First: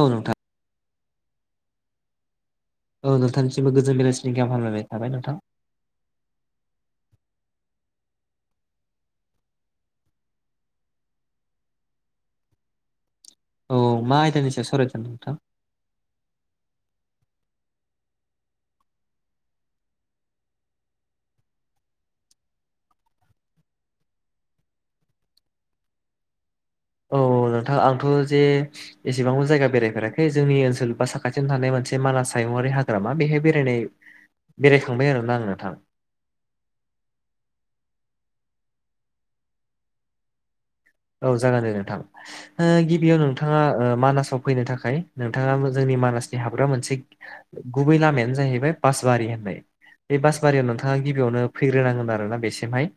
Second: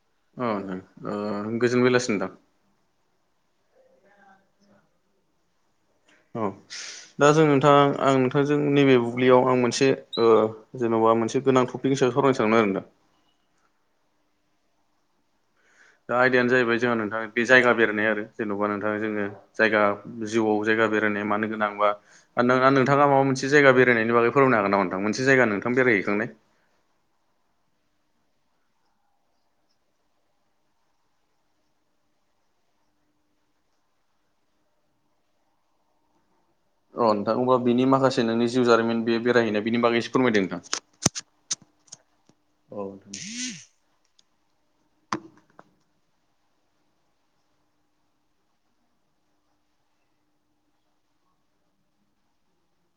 औ नोंथां। अ ओ गोजोन बेलासि नोंथां। औ नोंथांनिसिमबो गोजोन बेलासिनि गाहाम हामलायनाय थाबाय नोंथां। अ दा जों नोंथां आं नोंथांजों नैबे बुब्लियाव आं मोनसे ओ जेन'बा मोनसे गोनां टपिकनि सायाव सावरायनो सानदोंमोन आरो नोंथां। औ मा आयदानि सायाव सावरायदों नोंथां। दा आयदायानो जाहैबाय जोंहा नोंथां बे जायगा बेरायनाय आरो जेन'बा नोंथां जोङो जायगा जिउआव जायगा बेरायनाय मानो गोनांबा नोंथांआ माबा मोनसे जायगा बेरायनायनि बागै फोरमायनो हागोन नामा नोथां मोनसे जायगा नोंथां बेरायहैखांनाय। औ नोंथां आंथ' जे एसेबांबो जायगा बेरायफेराखै जोंनि ओनसोल बा साखाथियाव थानाय मोनसे मानास हायुङारि हाग्रामा बेहाय बेरायनाय बेरायखांबाय आरोना आं नोंथां। अ नोंथां अब्ला बिनि माखासे नोंनि जिउ जारिमिन बे बेरायहैनाय बेनि बागै एसे फोरमायदो नोंथां। औ जागोन दे नोंथां ओ गिबियाव नोंथां नोंथाङा ओ मानासाव फैनो थाखाय नोंथाङा जोंनि मानासनि हाबग्रा मोनसे गुबै लामायानो जाहैबाय बासबारि होननाय बे बासबारियाव नोंथाङा गिबियावनो फैग्रोनांगोन आरोना बेसिमहाय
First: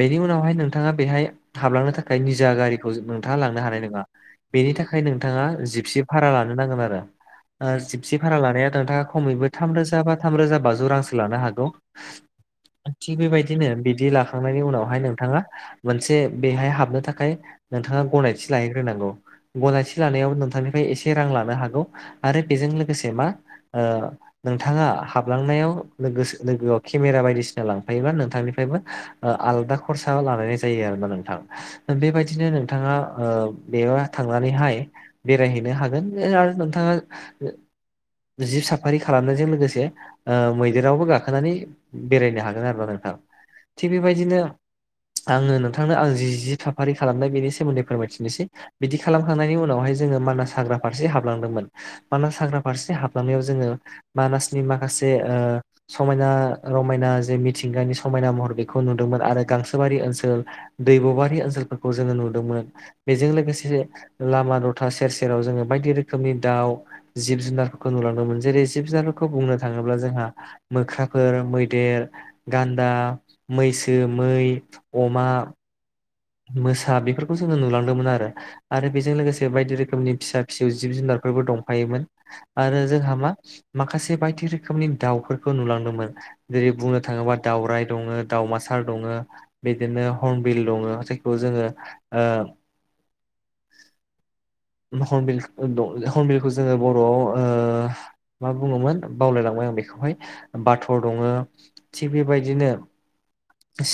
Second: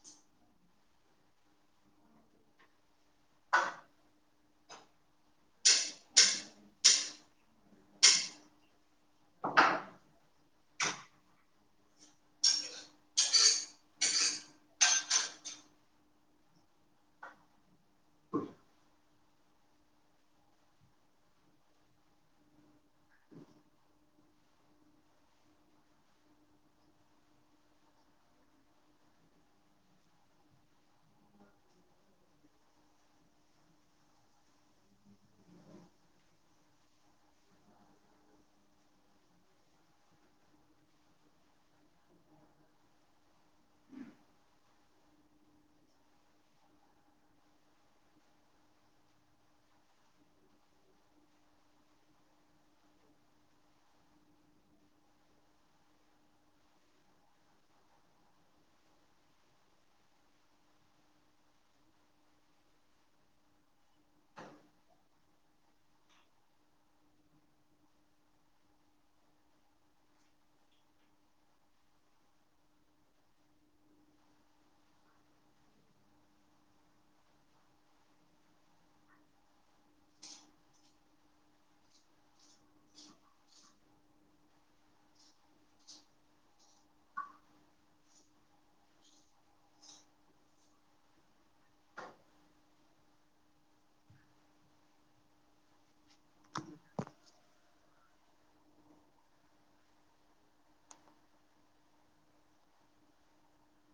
बेनि उनावहाय नोंथाङा बेहाय हाबलांनो थाखाय निजा गारिखौ नोंथाङा लांनो हानाय नङा। बेनि थाखाय नोंथाङा जिपसि भारा लानो नांगोन आरो। ओ जिपसि भारा लानाया नोंथाङा खमैबो थाम रोजा बा थामरोजा बाजौ रांसो लानो हागौ। थिग बेबायदिनो बिदि लाखांनायनि उनावहाय नोंथाङा मोनसे बेहाय हाबनो थाखाय नोंथाङा गनायथि लाहैग्रोनांगौ। गनायथि लानायाव नोंथांनिफ्राय एसे रां लानो हागौ आरो बेजों लोगोसे मा ओ नोंथाङा हाबलांनायाव [unintelligible] लोगोआव केमेरा बायदिसिना लांफायोबा नोंथांनिफ्रायबो ओ आलदा खरसा लानाय जायो आरो ना नोंथां। बेबायदिनो नोंथाङा ओ बेयाव थांनानैहाय बेरायहैनो हागोन ओ आरो नोंथाङा जिब साफारि खालामनायजों लोगोसे ओ मैदेरावबो गाखोनानै बेरायनो हागोन आरो ना नोंथां थिग बेबायदिनो आङो नोंथांनो आं जि जिथा फारि खालामनाय बेनि सोमोन्दै फोरमायथिनोसै बिदि खालामखांनायनि उनावहाय जोङो मानास हाग्रा फारसे हाबलांदोंमोन। मानास हाग्रा फारसे हाबलांनायाव जोङो मानासनि माखासे ओ समायना रमायना जे मिथिंगानि समायना महर बेखौ नुदोंमोन आरो गांसोबारि ओनसोल दैबबारि ओनसोलफोरखौ जोङो नुदोंमोन। बेजों लोगोसे लामा दथा सेर सेराव जोङो बायदि रोखोमनि दाउ जिब जुनारफोरखौ नुलांदोंमोन जेरै जिब जुनारफोरखौ बुंनो थाङोब्ला जोंहा मोख्राफोर मैदेर गान्दा मैसो मै अमा मोसा बिफोरखौ जोङो नुलांदोंमोन आरो आरो बेजों लोगोसे बायदि रोखोमनि फिसा फिसौ जिब जुनारफोरबो दंफायोमोन आरो जोंहा मा माखासे बायदि रोखोमनि दाउफोर खौ नुलांदोंमोन जेरै बुंनो थाङोबा दावराय दङो दावमासार दङो बिदिनो हरनबिल दङो जाय खौ जोङो ओ [inaudible] हमबिल खो दङो हमबिलखौ जोङो बर'आव ओ मा बुङोमोन बावलायलांबाय आं बेखौहाय बाथ' दङो थिग बेबायदिनो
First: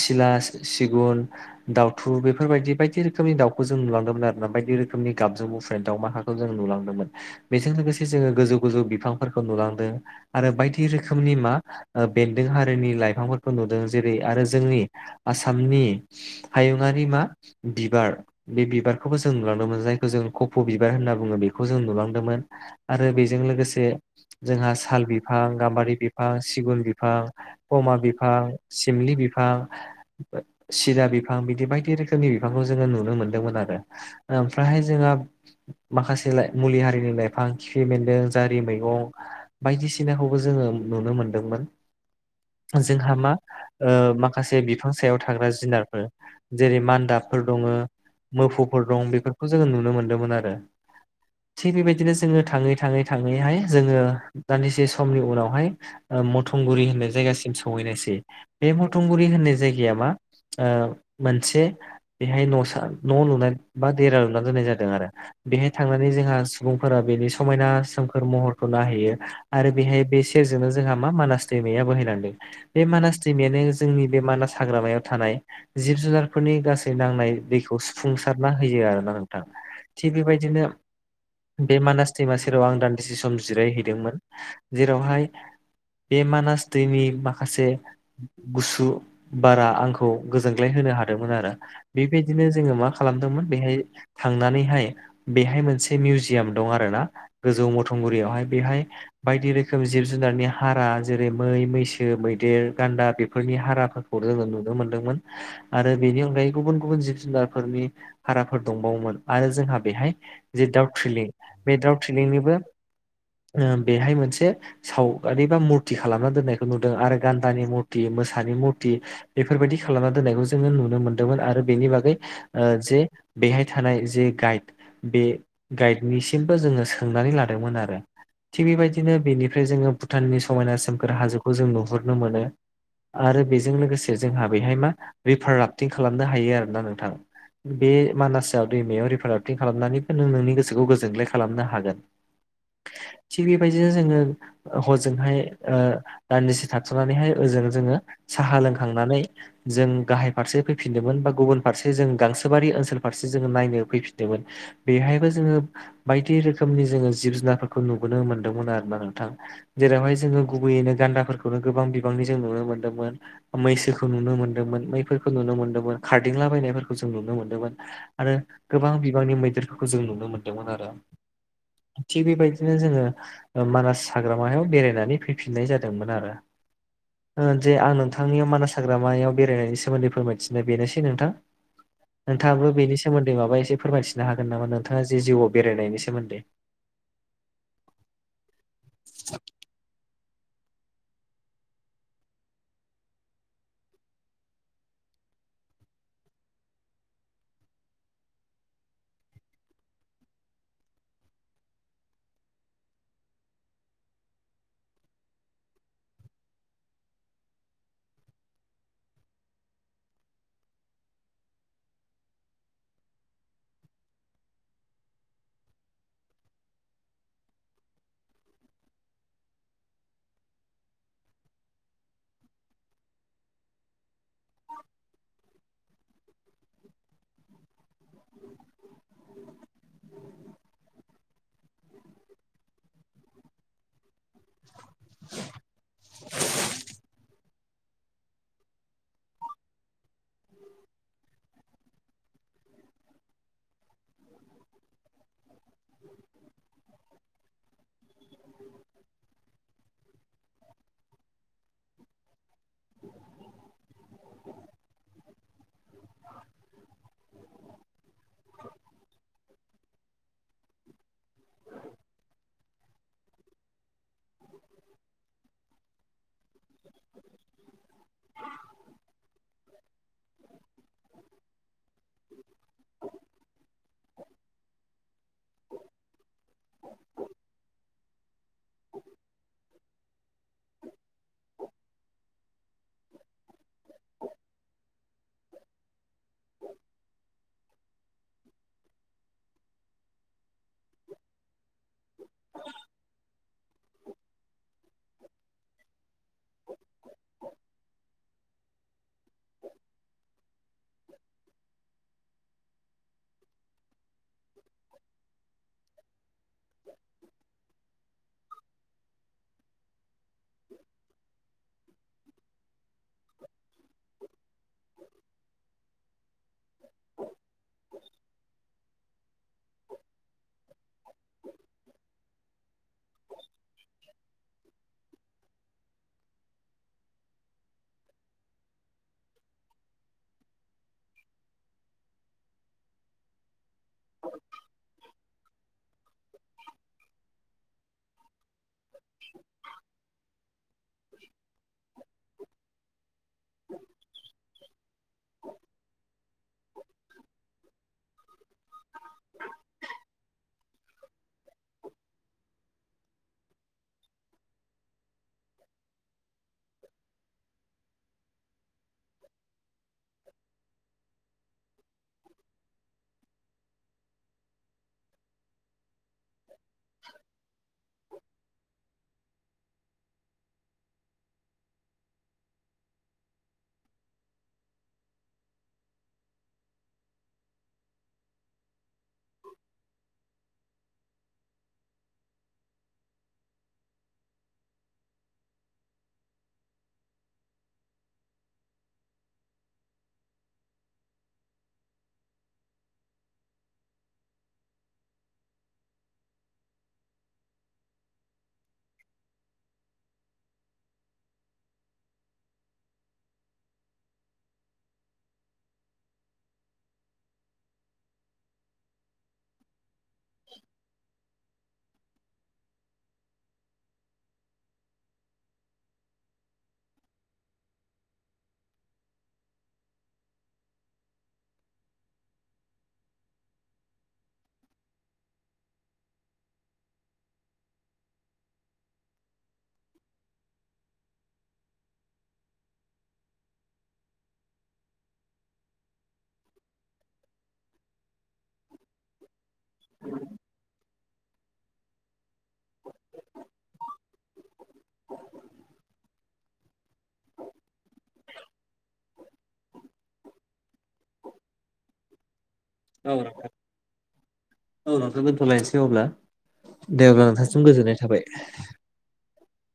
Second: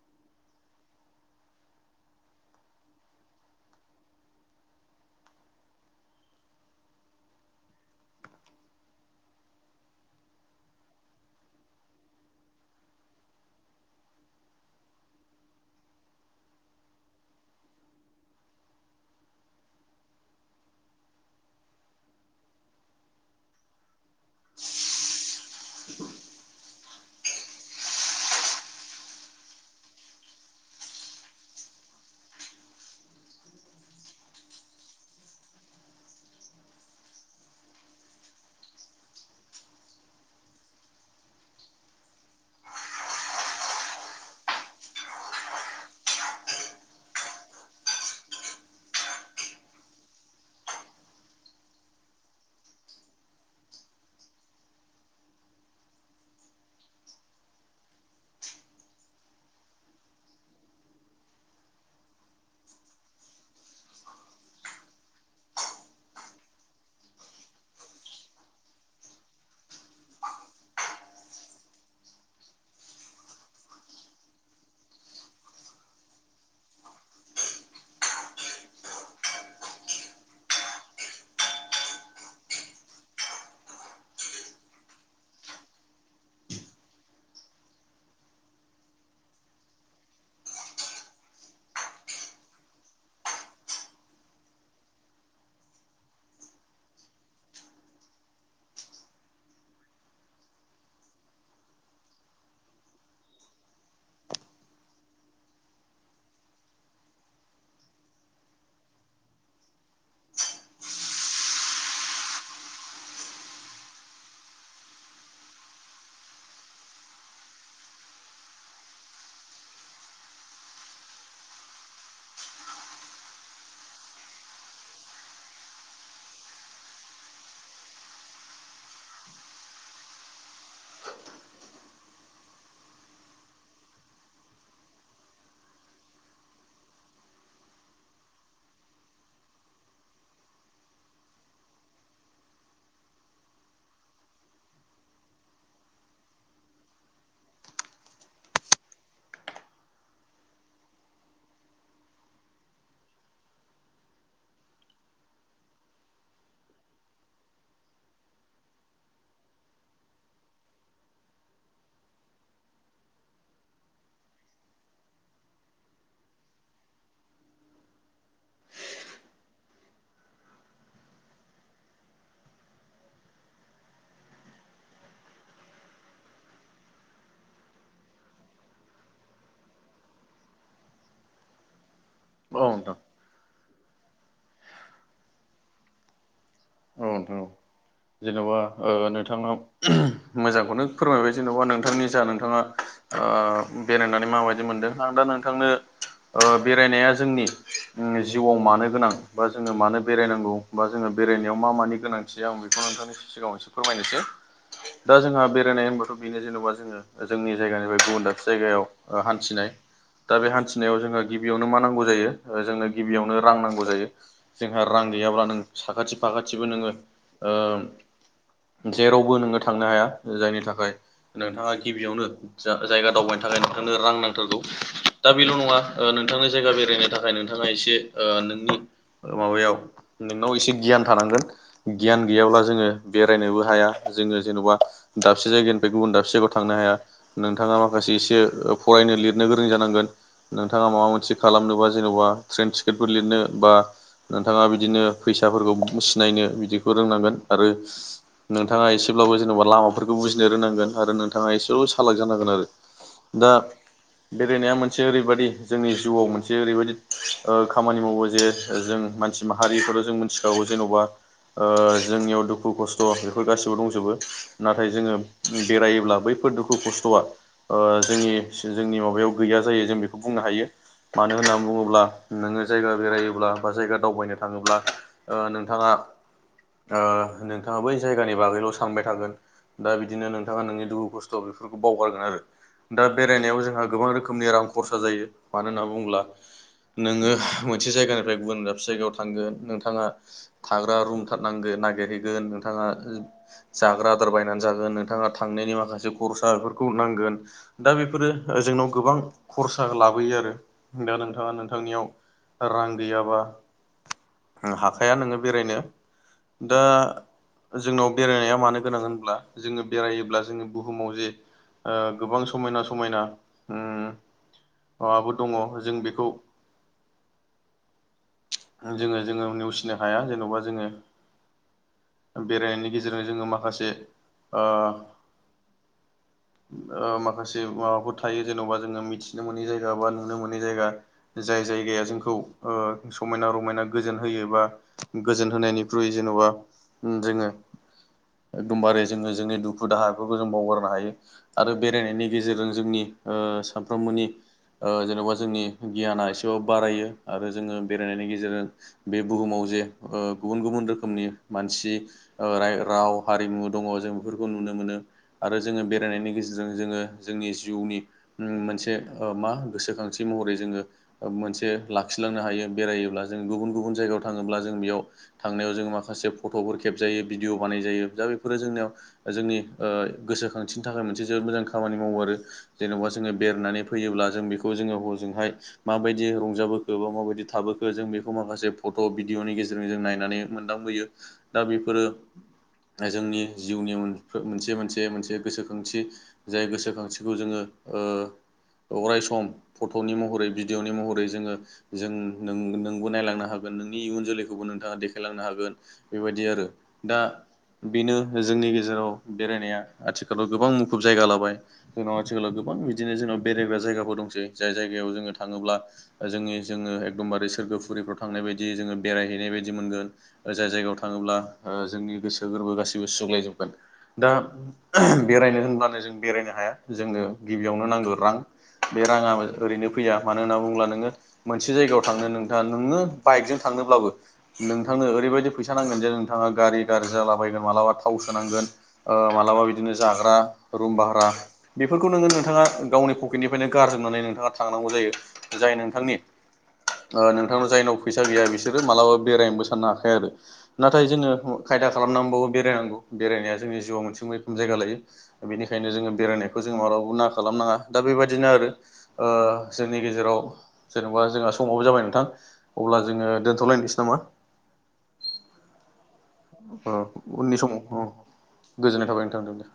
सिला सि-सिगुन दाउ थु बेफोरबायदि बायदि रोखोमनि दाउखौ जों नुलांदोंमोन आरोना बायदि रोखोमनि गाबजों गु बुंफुनाय दाउमाखाखौ जों नुलांदोंमोन बेजों लोगोसे जोङो गोजौ गोजौ बिफांफोरखौ नुलांदो आरो बायदि रोखोमनि मा ओ बेन्दों हारिनि लाइफांफोरखौ नुदों जेरै आरो जोंनि आसामनि हायुंआारि मा बिबार बे बिबारखौबो जों नुलांदोंमोन जायखौ जों कफ' बिबार होनना बुङो बेखौ जों नुलांदोंमोन। आरो बेजों लोगोसे जोंहा साल बिफ फां गाम्बारि बिफां, सिगुन बिफां, पमा बिफां, सिमलि बिफां सिराबिक फां बिदि बायदि रोखोमनि बिफांखौ जोङो नुनो मोन्दोंमोन आरो ओमफ्रायहाय जोंङो माखासे लाय मुलि हारिनि लाइफां खिफि बेन्दों जारि मैगं बायदिसिनाखौबो जोङो नुनो मोनदोंमोन। जोंहा मा ओ माखासे बिफां सायाव थाग्रा जुनारफोर जेरै मान्दाबफोर दङ मोफौफोर दं बेफोरखौ जोङो नुनो मोनदोंमोन आरो थिग बेबायदिनो जोङो थाङै थाङै थाङैहाय जोङो दान्दिसे समनि उनावहाय ओ मथंगुरि होननाय जायगासिम सहैनायसै बे मथंगुरि होननाय जायगाया मा ओ मोनसे बेहाय न'सा न' लुनाय बा देरा लुना दोननाय जादों आरो बेहाय थांनानै जोंहा सुबुंफोरा बेनि समायना सोमखोर महरखौ नायहैयो आरो बेहाय बे सेरजोंनो जोंहा मा मानास दैमाया बोहैलांदों। बे मानास दैमायानो जोंनि बे मानास हाग्रामायाव थानाय जिब जुनारफोरनि गासै नांनाय दैखौ सुफुंसारना होयो आरोना नोंथां थिग बेबायदिनो बे मानास दैमा सेराव आं दान्दिसे सम जिरायहैदोंमोन जेरावहाय बे मानास दैनि माखासे गुसु बारा आंखौ गोजोनग्लाय होनो हादोंमोन आरो बेबायदिनो जोङो मा खालामदोंमोन बेहाय थांनानैहाय बेहाय मोनसे मिउजियाम दं आरोना गोजौ मथंगुरियावहाय बेहाय बायदि रोखोम जिब जुनारनि हारा जेरै मै मैसो मैदेर गान्दा बेफोरनि हाराफो खौ जोङो नुनो मोन्दोंमोन आरो बेनि अनगायै गुबुन गुबुन जिब जुनारफोरनि हाराफोर दंबावोमोन आरो जोंहा बेहाय जे दउ थिलिं बे दाउ थ्रिलिंनिबो ओ बेहाय मोनसे सावगारि बा मुरथि खालामना दोननायखौ नुदों आरो गान्दानि मुरथि मोसानि मुरथि बेफोरबायदि खालामना दोननायखौ जोङो नुनो मोन्दोंमोन आरो बेनि बागै ओ जे बेहाय थानाय जे गाइड बे गाइडनिसिमबो जोङो सोंनानै लादोंमोन आरो। थिग बेबायदिनो बेनिफ्राय जोङो भुटाननि समायना सोमखोर हाजोखौ जों नुहुरनो मोनो। आरो बेजों लोगोसे जोंहा बेहाय मा रिभार राफ्टिं खालामनो हायो आरोना नोंथां। बे मानासाव दैमायाव रिफार राफथिं खालामनानैबो नों नोंनि गोसोखौ गोजोनग्लाय खालामनो हागोन। [inaudible] थिग बेबायदिनो जोङो हजोंहाय ओ दान्दिसे थाथनानैहाय ओजों जोङो साहा लोंखांनानै जों गाहाय फारसे फैफिनदोंमोन बा गुबुन फारसे जों गांसोबारि ओनसोल फारसे जोङो नायनो फैफिनदोंमोन। बेहायबो जोङो बायदि रोखोमनि जोङो जिब जुनारफोरखौ नुबोनो मोनदोंमोन आरोना नोंथां। जेरावहाय जोङो गुबैयैनो गान्दाफोरखौनो गोबां बिबांनि जों नुनो मोन्दोंमोन। मैसो खौ नुनो मोनदोंमोन मैफोरखौ नुनो मोन्दोंमोन खारदिंलाबायनायफोरखौ जों नुनो मोन्दोंमोन। आरो गोबां बिबांनि मैदेरफोरखौ जों नुनो मोन्दोंमोन आरो। थिग बेबायदिनो जोङो मानास हाग्रामायाव बेरायनानै फैफिननाय जादोंमोन आरो। ओ जे आं नोंथांनियाव मानास हाग्रामायाव बेरायनायनि सोमोन्दै फोरमायथिनाय बेनोसै नोंथां। औ नोंथाङाबो बेनि नोंथां सोमोन्दै माबा एसे फोरमायथिननो हागोन नामा नोंथाङा जे जिउआव बेरायनायनि सोमोन्दै? औ नोंथां ओ। जेन'बा ओ नोंथाङा मोजांखौनो फोरमायबाय जेन'बा नोंथांनि जा नोंथाङा आ बेरायनानै माबायदि मोनदों आं दा नोंथांनो ओ बेरायनाया जोंनि जिउआव मानो गोनां बा जोङो मानो बेरायनांगौ बा जोङो बेरायनायाव मा मानि गोनांथि दं आं बेखौ नोंथांनि सिगाङाव एसे फोरमायनोसै। दा जोंहा बेरायनाय होनबाथ' बेनो जेनबा जोङो जोंनि जायगानिफ्राय गुबुन दाबसे जायगायाव ओ हान्थिनाय दा बे हान्थिनायाव जोंनो गिबियावनो मा नांगौ जायो जोंनो गिबियावनो रां नांगौ जायो। जोंहा रां गैयाब्ला नों साखाथि फाखाथिबो नोङो ओ जेरावबो नोङो थांनो हाया। जायनि थाखाय नोंथाङा गिबियावनो जायगा दावबायनो थाखाय नोंथांनो रां नांथारगौ। दा बेल' नङा नोंथांनो जायगा बेरायनो थाखाय नों नोंथाङा एसे ओ नोंनि माबायाव नोंनाव एसे गियान थानांगोन। गियान गैयाब्ला जोङो बेरायनोबो हाया जोङो जेन'बा दाबसे जायगानिफ्राय गुबुन दाबसे जायगा थांनो हाया। नोंथाङा माखासे एसे फरायनो लिरनो गोरों जानांगोन। नोंथाङा माबा मोनसे खालामनोबा जेन'बा ट्रेन टिकेटफोर लिरनो बा नोंथाङा बिदिनो फैसाफोरखौ सिनायनो बिदिखौ रोंनांगोन आरो नोंथाङा एसेब्लाबो जेनेबा लामाफोरखौ बुजिनो रोंनांगोन आरो नोंथाङा एसेबाबो सालाक जानांगोन आरो। दा बेरायनाया मोनसे ओरैबायाददि जोंनि जिउआव मोनसे ओरैबायदि खामानि मावो जे जों मानसि माहारिखौल' जों मिथिखागौ जेन'बा ओ जोंनियाव दुखु खस्थ' बेफोर गाैबो दंजोबो। नाथाय जोङो बेरायोब्ला बैफोर दुखु खस्थ'आ ओ जोंनि जोंनि माबायाव गैया जायो जों बेखौ बुंनो हायो। मानो होनना बुङोब्ला नोङो जायगा बेरायोब्ला बा जायगा दावबायनो थाङोब्ला ओ नोंथाङा ओ नोंथाङा बै जायगानि बागैल' सानबाय थागोन। दा बिदिनो नोंथाङा नोंनि दुखु खस्थ' बेफोरखौ बावगारगोन आरो दा बेरायनायाव जोंहा गोबां रोखोमनि रां खरसा जायो। मानो होनना बुङोब्ला नोंङो मोनसे जायगानिफ्राय गुबुन दाबसे जायगायाव थांगोन नोंथाङा थाग्रा रुम थारनांगोन नागिरहैगोन नोंथाङा जाग्रा आदार बायनानै जागोन नोंथाङा थांनायनि माखासे खरसा बेफोरखौ नांगोन। दा बेफोरो जोंनाव गोबां खरसा लाबोयो आरो दा नोंथाङा नोंथांनियाव रां गैयाबा दा जोंनाव बेरायनाया मानो गोनां होनब्ला जोंङो बेरायोब्ला जोंङो बुहुमाव जे गोबां समायना समायना ओम माबाबो दङ जों बेखौ जोंङो जोंङो नेवसिनो हाया जेन'बा जोंङो बेरायनायनि गेजेरजों जोंङो माखासे ओ माखासे माबाफोर थायो जेन'बा जोंङो मिथिनो मोनै जायगा बा नुनो मोनै जायगा जाय जायगाया जोंखौ ओ समायना रमायना गोजोन होयो बा गोजोन होनायनि ख्रुइ [unintelligible] जोंङो एखदमबारे जोंङो जोंनि दुखु दाहाफोरखौ जों बावगारनो हायो। आरो बेरायनायनि गेजेरजों जोंनि ओ सफ्रोमबोनि ओ जेन'बा जोंनि गियाना एसेब बारायो आरो जोंङो बेरायनायनि गेजेरजों बे बुहुमाव जे गुबुन गुबुन रोखोमनि मानसि ओ राय राव हारिमु दङ जों बेफोरखौ नुनो मोनो। आरो जोंङो बेरायनायनि गेजेरजों जोंङो जोंनि जिउनि ओम मोनसे ओ मा गोसोखांथि महरै जोंङो मोनसे लाखिलांनो हायो बेरायोब्ला जों गुबुन गुबुन जायगायाव थाङोब्ला जोंबियाव थांनायाव जों मखासे फट फोरखेब जायो भिदिअ बानायायो दा फोरो जोंनियाव जोंनि ओ गोसोखांथिनि थाखाय मोनसे जोबोद मोजां खामानि मावो आरो जेनेबा जोंङो बेरायनानै फैयोब्ला जों बेखौ जोंङो हजोंहाय माबायदि रंजाबोखो बा माबायदि थाबोखो जों बेखौ माखासे फट' बि भिडअ नि गेजेरजों जों नायनानै मोनदांबोयो दा बेफोरो ओ जोंनि जिउनि मोनसे मोनसे मोनसे गोसोखांथि जाय गोसोखांथिखौ जोंङो अराय सम फट'नि महरै भिडिअ'नि महरै जोंङो जों नोंबो नायलांनो हागोन नों नि इयुन जोलैखौबो नोंथाङा देखायलांनो हागोन बेबायदि आरो दा बेनो जोंनि गेजेराव बेरायनाया आथिखालाव गोबां मुखुब जायगा लाबाय। जोंनाव आथिखालाव गोबां बिदिनो जोंनाव बेरायग्रा जायगाफोर दंसै जाय जायगायाव जोंङो थाङोब्ला जोंनि जोंङो एखदमबारे सोरगोफुरिफ्राव थांनाय बायदि जोंङो बेरायहैनाय बायदि मोनगोन। जाय जायगायाव थाङोब्ला ओ जोंनि गोसो गोरबो गासैबो सुग्लायजोबगोन दा बेरायनो होनब्लानो जों बेरायनो हाया जोंनो गिबियावनो नांगौ रां। बे राङा ओरैनो फैया मानो होनना बुङोब्ला नोंङो मोनसे जायगायाव थांनो नोंथां नोंनो बाइकजों थांनोब्लाबो नोंथांनो ओरैबायदि फैसा नांगोन जे नोंथाङा गारि गाज्रि जालाबायगोन मालाबा थाव सोनांगोन। ओ मालाबा बिदिनो जाग्रा रुम भारा बेफोरखौ नोंङो नोंथाङा गावनि पकेटनिफ्रायनो गारजोबनानै नोंथाङा थांनांगौ जायो। जाय नोंथांनि ओ नोंथांनाव जाय न' फैसा गैया बिसोरो मालाबा बेरायनोबो साननो हाखाया आरो नाथाय जोंङो खायदा खालामनांबो बेरायनांगौ बेरायनाया जोंनि जिउआव मोनसे मैखोम जायगा लायो। बेनिखायनो जोंङो बेरायनायखौ जोंङो मालाबाबबो ना खालानो नांङा दा बेबायदिनो आरो जोंनि गेजेराव जेनेबा जोंहा समावबो जाबाय नोंथां। अब्ला औ जोङो नोंथां दोनथ'लायनोसै नामा? औ नोंथां दोनथ'लायनोसै अब्ला अ दे अब्ला उननि नोंथांसिम समाव गोजोननाय अ थाबाय गोजोननाय थाबाय नोंथां दे।